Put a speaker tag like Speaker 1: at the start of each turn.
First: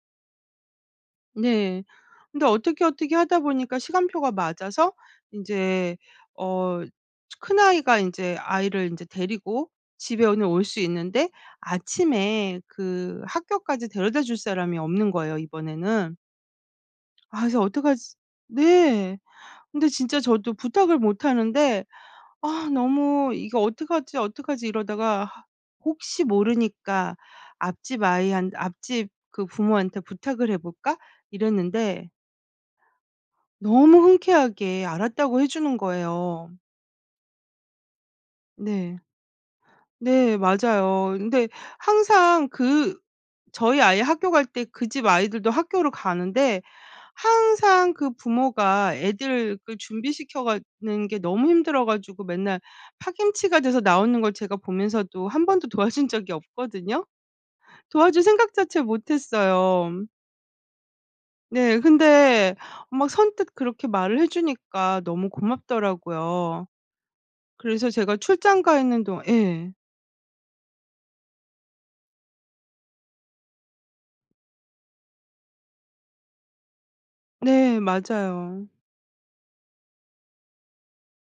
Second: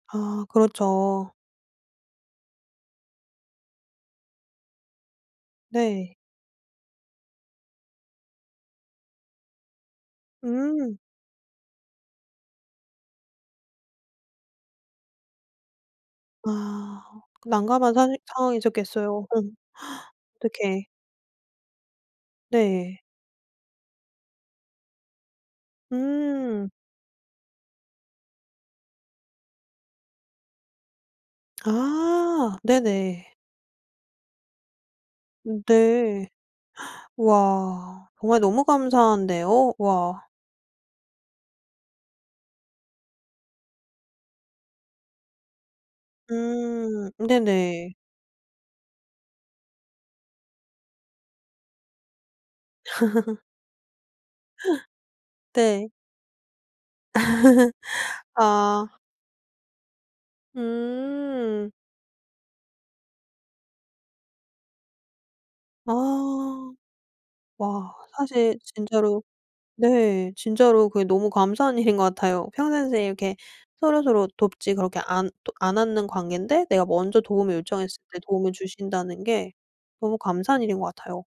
Speaker 1: 아 그렇죠.
Speaker 2: 네. 근데 어떻게, 어떻게 하다 보니까 시간표가 맞아서 인제
Speaker 1: 네.
Speaker 2: 어 큰아이가 인제 아이를 인제 데리고 집에 오는 올 수
Speaker 1: 음.
Speaker 2: 있는데 아침에 그 학교까지 데려다줄 사람이 없는 거예요 이번에는.
Speaker 1: 아.
Speaker 2: 아 그래서
Speaker 1: 난감한
Speaker 2: '어떡하지'
Speaker 1: 사실 상황이셨겠어요.
Speaker 2: 네.
Speaker 1: 어.
Speaker 2: 근데 진짜 저도
Speaker 1: 어떡해.
Speaker 2: 부탁을 못하는데 아
Speaker 1: 네.
Speaker 2: 너무 '이거 어떡하지, 어떡하지?' 이러다가 '아 혹시
Speaker 1: 음.
Speaker 2: 모르니까 앞집 아이 한 앞집 그 부모한테 부탁을 해 볼까?' 이랬는데
Speaker 1: 아 네네.
Speaker 2: 너무 흔쾌하게 알았다고 해
Speaker 1: 음
Speaker 2: 주는
Speaker 1: 네.
Speaker 2: 거예요.
Speaker 1: 와. 정말 너무
Speaker 2: 네.
Speaker 1: 감사한데요. 와.
Speaker 2: 네. 맞아요. 근데 항상 그 저희 아이 학교 갈 때 그 집 아이들도 학교를 가는데
Speaker 1: 음.
Speaker 2: 항상
Speaker 1: 네네.
Speaker 2: 그 부모가 애들 그 준비시켜 가는 게 너무 힘들어 가지고 맨날 파김치가 돼서 나오는 걸 제가 보면서도 1 번도
Speaker 1: 네.
Speaker 2: 도와준 적이 없거든요. 도와줄 생각 자체를
Speaker 1: 아.
Speaker 2: 못 했어요.
Speaker 1: 음.
Speaker 2: 네. 근데 막 선뜻 그렇게 말을 해 주니까 너무 고맙더라고요.
Speaker 1: 아.
Speaker 2: 그래서
Speaker 1: 와.
Speaker 2: 제가
Speaker 1: 사실
Speaker 2: 출장 가 있는
Speaker 1: 진짜로
Speaker 2: 동안 예.
Speaker 1: 네 진짜로 그게 너무 감사한 일인 것 같아요. 평상시에 이렇게 서로서로 돕지 그렇게 안 또 안 하는 관곈데 내가 먼저 도움을
Speaker 2: 네.
Speaker 1: 요청했을 때 도움을
Speaker 2: 맞아요.
Speaker 1: 주신다는 게 너무 감사한 일인 것 같아요.